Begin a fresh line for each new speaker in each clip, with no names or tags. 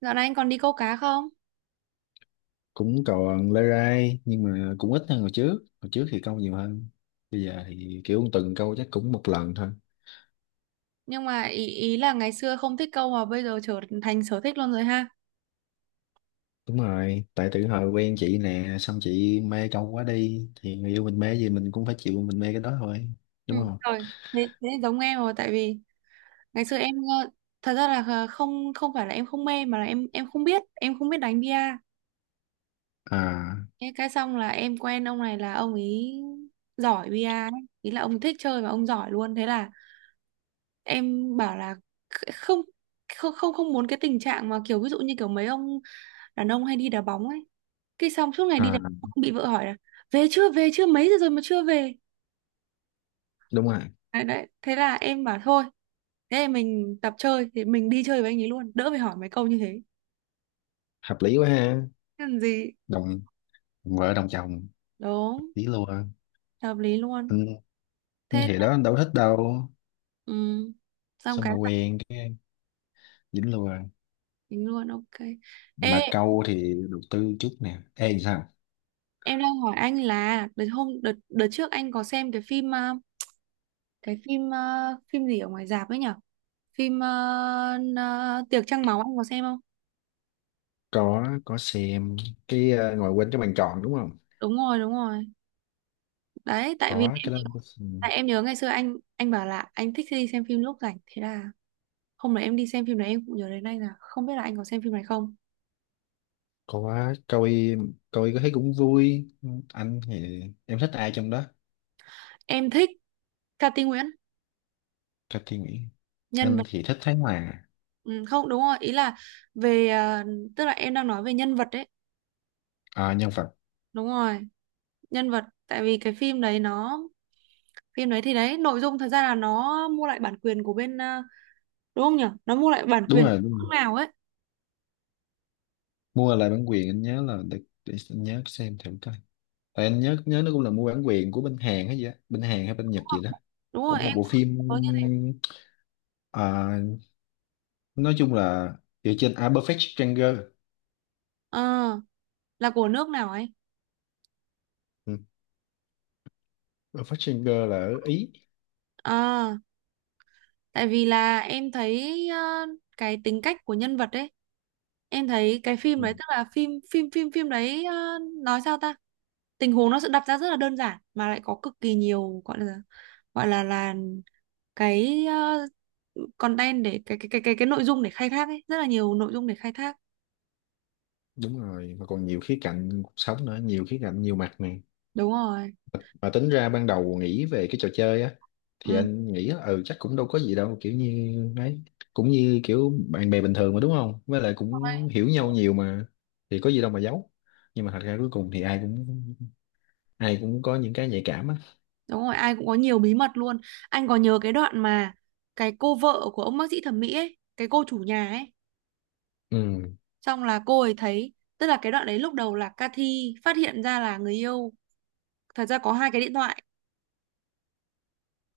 Dạo này anh còn đi câu cá không?
Cũng còn lê rai, nhưng mà cũng ít hơn hồi trước. Hồi trước thì câu nhiều hơn. Bây giờ thì kiểu tuần câu chắc cũng một lần thôi.
Nhưng mà ý ý là ngày xưa không thích câu mà bây giờ trở thành sở thích luôn rồi ha.
Đúng rồi, tại từ hồi quen chị nè, xong chị mê câu quá đi, thì người yêu mình mê gì mình cũng phải chịu, mình mê cái đó thôi. Đúng
Ừ,
không?
rồi. Thế giống em rồi tại vì ngày xưa em ờ, thật ra là không không phải là em không mê mà là em không biết, em không biết đánh bia.
À.
Thế cái xong là em quen ông này là ông ấy giỏi bia ấy. Ý là ông thích chơi và ông giỏi luôn. Thế là em bảo là không không không không muốn cái tình trạng mà kiểu ví dụ như kiểu mấy ông đàn ông hay đi đá bóng ấy cái xong suốt ngày đi đánh
À,
bóng, bị vợ hỏi là về chưa mấy giờ rồi mà chưa về
đúng rồi.
đấy, đấy. Thế là em bảo thôi, thế thì mình tập chơi thì mình đi chơi với anh ấy luôn đỡ phải hỏi mấy câu như thế.
Hợp lý quá ha.
Thế làm gì,
Đồng vợ đồng chồng,
đúng,
lý luôn anh.
hợp lý luôn,
Anh
thế,
thì đó, anh đâu thích đâu.
ừ. Xong
Xong
cái
mà
là
quen cái dính luôn.
tính luôn, ok. Ê,
Mà câu thì đầu tư chút nè. Ê, sao?
em đang hỏi anh là đợt hôm đợt đợt trước anh có xem cái phim cái phim phim gì ở ngoài rạp ấy nhở, phim tiệc trăng máu anh có xem không?
Có xem. Ngồi quên cái bàn tròn đúng không?
Đúng rồi, đúng rồi, đấy. Tại vì
Có cái đó. Ừ, có xem.
tại em nhớ ngày xưa anh bảo là anh thích đi xem phim lúc rảnh, thế là hôm đấy em đi xem phim đấy em cũng nhớ đến anh là không biết là anh có xem phim này không.
Có. Coi. Coi có thấy cũng vui. Anh thì, em thích ai trong đó?
Em thích Cati Nguyễn,
Cho suy nghĩ.
nhân
Anh
vật.
thì thích Thái Hòa.
Ừ, không, đúng rồi, ý là về tức là em đang nói về nhân vật đấy.
À, nhân vật.
Đúng rồi, nhân vật. Tại vì cái phim đấy nó phim đấy thì đấy nội dung thật ra là nó mua lại bản quyền của bên đúng không nhỉ, nó mua lại bản
Đúng
quyền của
rồi, đúng rồi.
nước nào ấy.
Mua lại bản quyền, anh nhớ là, để anh nhớ xem thử coi. Tại anh nhớ, nó cũng là mua bản quyền của bên Hàn hay gì á, bên Hàn hay bên Nhật gì đó.
Đúng rồi,
Cũng
em
một bộ phim.
cũng có như thế.
À, nói chung là dựa trên, Perfect Stranger.
Ờ, là của nước nào ấy.
Ừ. Perfect Stranger là ở Ý.
Ờ, tại vì là em thấy cái tính cách của nhân vật ấy em thấy cái phim
Ừ,
đấy, tức là phim phim phim phim đấy nói sao ta, tình huống nó sẽ đặt ra rất là đơn giản mà lại có cực kỳ nhiều, gọi là gọi là cái content để cái nội dung để khai thác ấy, rất là nhiều nội dung để khai thác.
đúng rồi. Mà còn nhiều khía cạnh cuộc sống nữa, nhiều khía cạnh, nhiều mặt này.
Đúng rồi.
Mà tính ra ban đầu nghĩ về cái trò chơi á, thì
Ừ.
anh nghĩ á, ừ, chắc cũng đâu có gì đâu, kiểu như ấy. Cũng như kiểu bạn bè bình thường mà, đúng không, với lại cũng hiểu nhau nhiều mà, thì có gì đâu mà giấu. Nhưng mà thật ra cuối cùng thì ai cũng, ai cũng có những cái nhạy cảm á.
Đúng rồi, ai cũng có nhiều bí mật luôn. Anh có nhớ cái đoạn mà cái cô vợ của ông bác sĩ thẩm mỹ ấy, cái cô chủ nhà ấy,
Ừ.
xong là cô ấy thấy, tức là cái đoạn đấy lúc đầu là Cathy phát hiện ra là người yêu thật ra có hai cái điện thoại,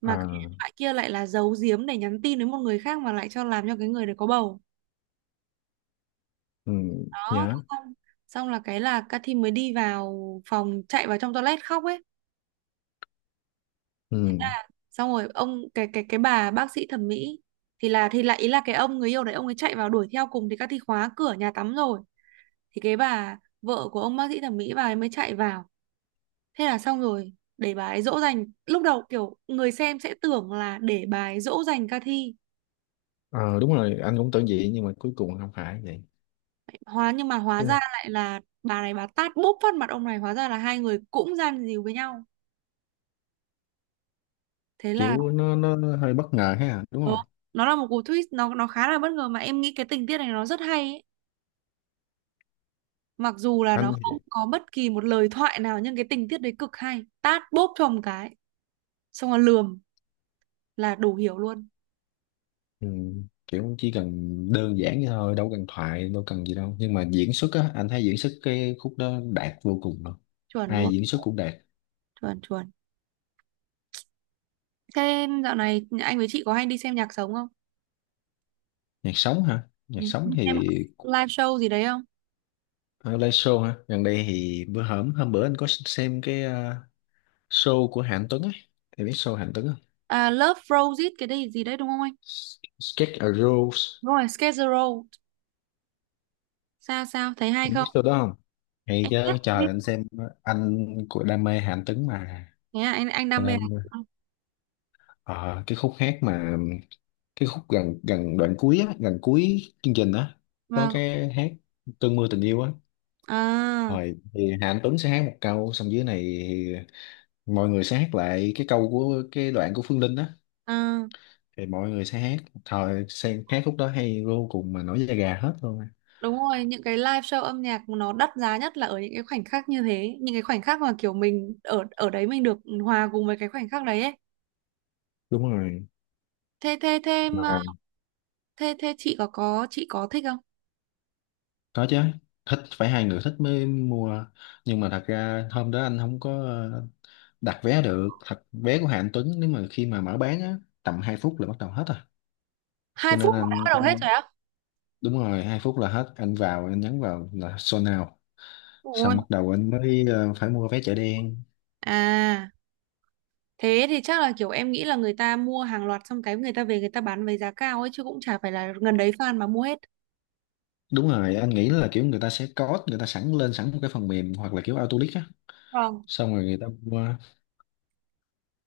mà
À.
cái điện thoại kia lại là giấu giếm để nhắn tin đến một người khác mà lại cho làm cho cái người đấy có bầu.
Ừ.
Đó, thế
Nhớ.
xong xong là cái là Cathy mới đi vào phòng, chạy vào trong toilet khóc ấy.
Ừ.
Xong rồi cái bà bác sĩ thẩm mỹ thì lại, ý là cái ông người yêu đấy ông ấy chạy vào đuổi theo cùng thì Cathy khóa cửa nhà tắm rồi. Thì cái bà vợ của ông bác sĩ thẩm mỹ bà ấy mới chạy vào. Thế là xong rồi, để bà ấy dỗ dành. Lúc đầu kiểu người xem sẽ tưởng là để bà ấy dỗ dành ca thi.
Ờ, đúng rồi, anh cũng tưởng vậy, nhưng mà cuối cùng không phải vậy.
Nhưng mà hóa
Đúng không?
ra lại là bà này bà tát bốp phát mặt ông này, hóa ra là hai người cũng gian díu với nhau. Thế là
Kiểu nó nó hơi bất ngờ ha, đúng
ờ,
không
nó là một cú twist, nó khá là bất ngờ mà em nghĩ cái tình tiết này nó rất hay ấy. Mặc dù là nó không
anh?
có bất kỳ một lời thoại nào nhưng cái tình tiết đấy cực hay. Tát bốp cho một cái, xong rồi lườm là đủ hiểu luôn.
Ừ, kiểu chỉ cần đơn giản vậy thôi, đâu cần thoại, đâu cần gì đâu, nhưng mà diễn xuất á, anh thấy diễn xuất cái khúc đó đạt vô cùng luôn.
Chuẩn
Ai
luôn,
diễn xuất cũng đạt.
chuẩn, chuẩn. Thế dạo này anh với chị có hay đi xem nhạc sống không?
Nhạc sống hả? Nhạc
Ừ.
sống
Em có
thì,
live show gì đấy không?
à, live show hả, gần đây thì bữa hổm, hôm bữa anh có xem cái, show của Hạnh Tuấn ấy. Em biết show Hạnh Tuấn không?
À, Love Frozen cái đấy gì đấy đúng không anh?
Sketch a Rose.
Đúng rồi, Schedule Road. Sao sao thấy hay
Em biết
không?
show đó không? Hay chứ trời, anh xem. Anh của đam mê Hạnh Tuấn mà,
Thế à, anh
cho
đam mê
nên,
à?
à, cái khúc hát mà, cái khúc gần gần đoạn cuối á, gần cuối chương trình á, có
Vâng.
cái hát cơn mưa tình yêu á,
À,
rồi thì Hà Anh Tuấn sẽ hát một câu, xong dưới này thì mọi người sẽ hát lại cái câu của cái đoạn của Phương Linh á,
à,
thì mọi người sẽ hát, thời sẽ hát khúc đó hay vô cùng, mà nổi da gà hết luôn á.
đúng rồi, những cái live show âm nhạc nó đắt giá nhất là ở những cái khoảnh khắc như thế, những cái khoảnh khắc mà kiểu mình ở ở đấy mình được hòa cùng với cái khoảnh khắc đấy ấy.
Đúng rồi
Thế thế thế em,
mà.
thế thế chị có thích không?
Có chứ. Thích phải hai người thích mới mua. Nhưng mà thật ra hôm đó anh không có, đặt vé được. Thật, vé của Hà Anh Tuấn, nếu mà khi mà mở bán á, tầm 2 phút là bắt đầu hết rồi.
Hai
Cho nên
phút đã
anh
bắt đầu hết
cũng,
rồi á?
đúng rồi, 2 phút là hết, anh vào, anh nhấn vào là sold out.
Ôi.
Xong bắt đầu anh mới phải mua vé chợ đen.
À. Thế thì chắc là kiểu em nghĩ là người ta mua hàng loạt xong cái người ta về người ta bán với giá cao ấy chứ cũng chả phải là gần đấy fan mà mua hết.
Đúng rồi, anh nghĩ là kiểu người ta sẽ code, người ta sẵn lên một cái phần mềm, hoặc là kiểu Autolic á,
Vâng.
xong rồi người ta mua.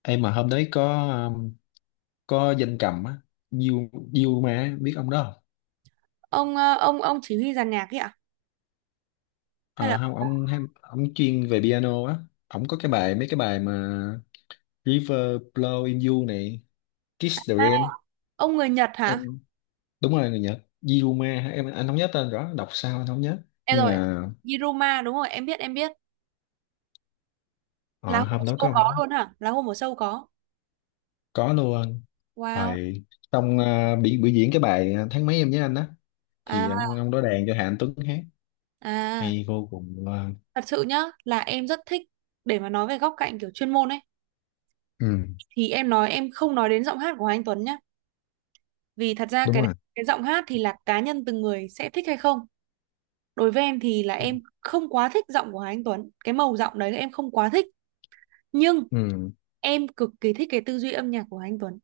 Em mà hôm đấy có, ờ, có danh cầm á, Diêu Diêu, mà biết ông đó?
Ông ông chỉ huy dàn nhạc ấy ạ? Hay là
Ờ không, ông hay- ông chuyên về piano á. Ông có cái bài mấy cái bài mà, River, Blow in You này, Kiss the
à,
Rain.
ông người Nhật hả?
Em, đúng rồi, người Nhật. Yiruma hả? Anh không nhớ tên rõ, đọc sao anh không nhớ,
Em
nhưng
rồi,
mà,
Yiruma đúng rồi, em biết, em biết. Là
ờ,
hôm ở
hôm đó có
show
ông đó.
có luôn hả? Là hôm ở show có.
Có luôn.
Wow.
Rồi. Xong bị biểu diễn cái bài, tháng mấy em nhớ anh á,
À,
thì ông đó đàn cho Hà Anh Tuấn hát.
à,
Hay vô cùng luôn.
thật sự nhá, là em rất thích, để mà nói về góc cạnh kiểu chuyên môn ấy
Ừ.
thì em nói em không nói đến giọng hát của Hoàng Anh Tuấn nhá, vì thật ra
Đúng
cái
rồi.
cái giọng hát thì là cá nhân từng người sẽ thích hay không, đối với em thì là em không quá thích giọng của Hà Anh Tuấn, cái màu giọng đấy em không quá thích, nhưng
Ừ.
em cực kỳ thích cái tư duy âm nhạc của Hà Anh Tuấn,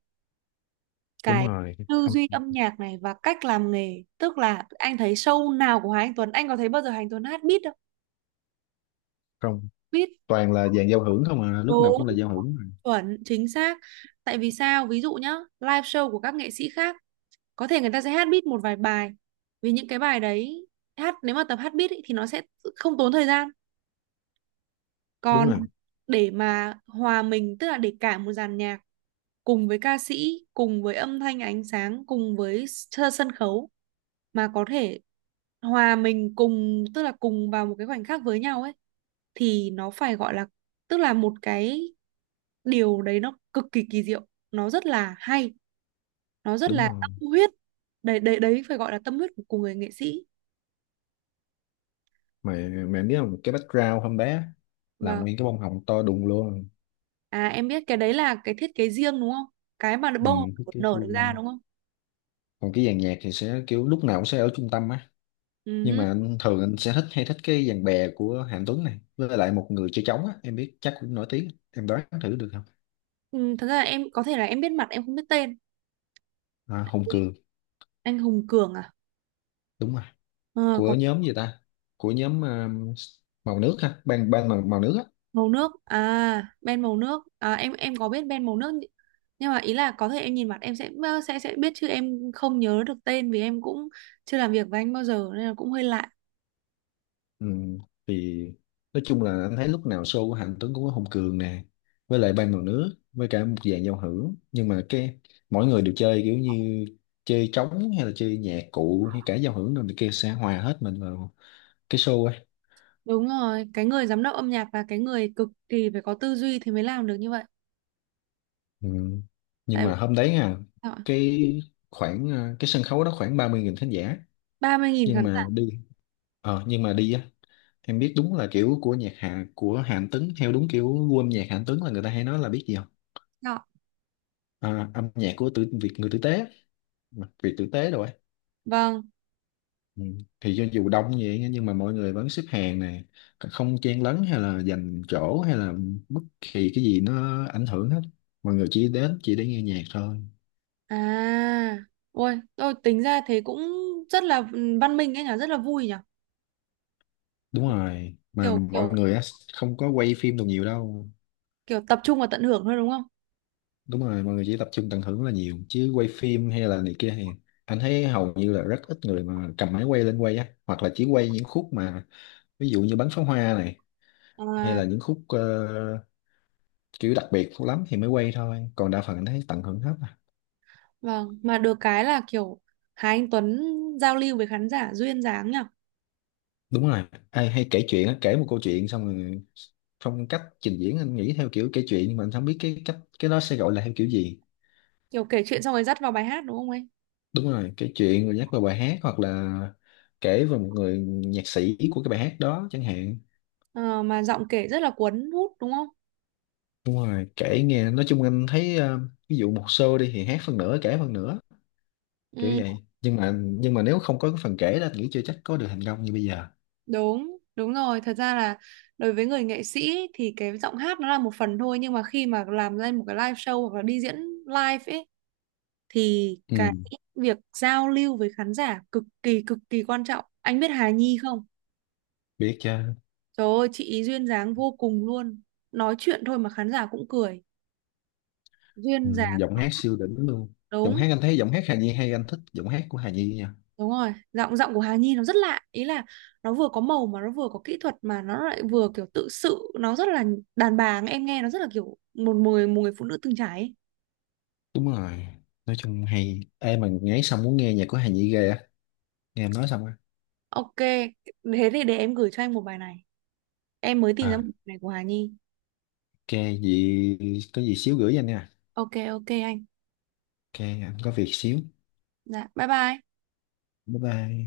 Đúng
cái
rồi.
tư
Không.
duy âm nhạc này và cách làm nghề, tức là anh thấy show nào của Hà Anh Tuấn anh có thấy bao giờ Hà Anh Tuấn hát beat đâu,
Không,
beat.
toàn là dàn giao hưởng không à, lúc nào
Đúng,
cũng là giao hưởng mà.
chuẩn, chính xác. Tại vì sao? Ví dụ nhá, live show của các nghệ sĩ khác, có thể người ta sẽ hát beat một vài bài. Vì những cái bài đấy hát nếu mà tập hát beat ý, thì nó sẽ không tốn thời gian.
Đúng
Còn
rồi,
để mà hòa mình, tức là để cả một dàn nhạc cùng với ca sĩ, cùng với âm thanh ánh sáng, cùng với sân khấu mà có thể hòa mình cùng, tức là cùng vào một cái khoảnh khắc với nhau ấy, thì nó phải gọi là, tức là một cái điều đấy nó cực kỳ kỳ diệu, nó rất là hay, nó rất
đúng
là
rồi
tâm huyết. Đấy, đấy, đấy, phải gọi là tâm huyết của người nghệ sĩ.
mà. Mẹ biết không, cái background hôm bé là
Và
nguyên cái bông hồng to đùng luôn.
à Em biết cái đấy là cái thiết kế riêng đúng không? Cái mà
Ừ.
bông
cái-
nở
cái-
được ra đúng không?
Còn cái dàn nhạc thì sẽ kiểu lúc nào cũng sẽ ở trung tâm á. Nhưng
Ừ.
mà anh thường anh sẽ thích, hay thích cái dàn bè của Hạnh Tuấn này, với lại một người chơi trống á, em biết chắc cũng nổi tiếng. Em đoán thử được không?
Ừ, thật ra là em có thể là em biết mặt em không biết tên.
À, Hùng Cường.
Anh Hùng Cường à?
Đúng rồi.
Ờ,
Của
có,
nhóm gì ta, của nhóm, màu nước ha, ban ban màu, nước á.
màu nước à, Ben màu nước à, em có biết Ben màu nước nhỉ? Nhưng mà ý là có thể em nhìn mặt em sẽ biết chứ em không nhớ được tên vì em cũng chưa làm việc với anh bao giờ nên là cũng hơi lạ.
Ừ, thì nói chung là anh thấy lúc nào show của Hạnh Tuấn cũng có Hùng Cường nè, với lại Ban Mặt Nước, với cả một dàn giao hưởng. Nhưng mà cái mỗi người đều chơi kiểu như chơi trống, hay là chơi nhạc cụ, hay cả giao hưởng rồi này kia, sẽ hòa hết mình vào cái show ấy.
Đúng rồi, cái người giám đốc âm nhạc và cái người cực kỳ phải có tư duy thì mới làm được như vậy.
Ừ. Nhưng
Tại
mà hôm đấy, cái khoảng, cái sân khấu đó khoảng 30.000 khán giả.
30.000
Nhưng
khán giả
mà đi, nhưng mà đi á, em biết đúng là kiểu của nhạc hạ của Hạnh Tuấn, theo đúng kiểu gu âm nhạc Hạnh Tuấn, là người ta hay nói là biết gì,
đó.
à, âm nhạc của tử, Việt người tử tế, Việt tử tế rồi ấy.
Vâng.
Ừ. Thì cho dù đông như vậy nhưng mà mọi người vẫn xếp hàng nè, không chen lấn hay là giành chỗ hay là bất kỳ cái gì nó ảnh hưởng hết. Mọi người chỉ đến chỉ để nghe nhạc thôi.
à Ôi tôi tính ra thế cũng rất là văn minh ấy nhỉ, rất là vui nhỉ.
Đúng rồi, mà
Kiểu
mọi
kiểu
người á, không có quay phim đồ nhiều đâu.
Kiểu tập trung và tận hưởng thôi đúng không?
Đúng rồi, mọi người chỉ tập trung tận hưởng là nhiều, chứ quay phim hay là này kia thì anh thấy hầu như là rất ít người mà cầm máy quay lên quay á, hoặc là chỉ quay những khúc mà, ví dụ như bắn pháo hoa này, hay
À,
là những khúc, kiểu đặc biệt lắm thì mới quay thôi, còn đa phần anh thấy tận hưởng hết à.
vâng, mà được cái là kiểu Hà Anh Tuấn giao lưu với khán giả duyên dáng nhỉ?
Đúng rồi, ai hay kể chuyện á, kể một câu chuyện xong rồi, phong cách trình diễn anh nghĩ theo kiểu kể chuyện, nhưng mà anh không biết cái cách cái đó sẽ gọi là theo kiểu gì.
Kiểu kể chuyện xong rồi dắt vào bài hát đúng không ấy?
Đúng rồi, kể chuyện rồi nhắc vào bài hát, hoặc là kể về một người nhạc sĩ của cái bài hát đó chẳng hạn.
Ờ, mà giọng kể rất là cuốn hút đúng không?
Đúng rồi, kể nghe, nói chung anh thấy, ví dụ một show đi thì hát phần nửa kể phần nửa, kiểu
Ừ,
vậy, nhưng mà nếu không có cái phần kể đó anh nghĩ chưa chắc có được thành công như bây giờ.
đúng, đúng rồi. Thật ra là đối với người nghệ sĩ thì cái giọng hát nó là một phần thôi, nhưng mà khi mà làm lên một cái live show hoặc là đi diễn live ấy thì
Ừ.
cái việc giao lưu với khán giả cực kỳ, cực kỳ quan trọng. Anh biết Hà Nhi không?
Biết chưa.
Trời ơi, chị ý duyên dáng vô cùng luôn. Nói chuyện thôi mà khán giả cũng cười. Duyên
Ừ,
dáng,
giọng hát siêu đỉnh luôn. Giọng
đúng,
hát, anh thấy giọng hát Hà Nhi hay, anh thích giọng hát của Hà Nhi nha.
đúng rồi. Giọng giọng của Hà Nhi nó rất lạ. Ý là nó vừa có màu mà nó vừa có kỹ thuật mà nó lại vừa kiểu tự sự. Nó rất là đàn bà, em nghe nó rất là kiểu một người phụ nữ từng trải ấy.
Đúng rồi. Nói chung hay. Ê mà ngáy xong muốn nghe nhạc của Hà Nhi ghê á, nghe em nói xong á.
Ok, thế thì để em gửi cho anh một bài này. Em mới tìm ra một
À,
bài này của Hà Nhi.
ok. Gì? Có gì xíu gửi cho anh nha.
Ok, ok anh.
Ok, anh có việc xíu.
Dạ, bye bye.
Bye bye.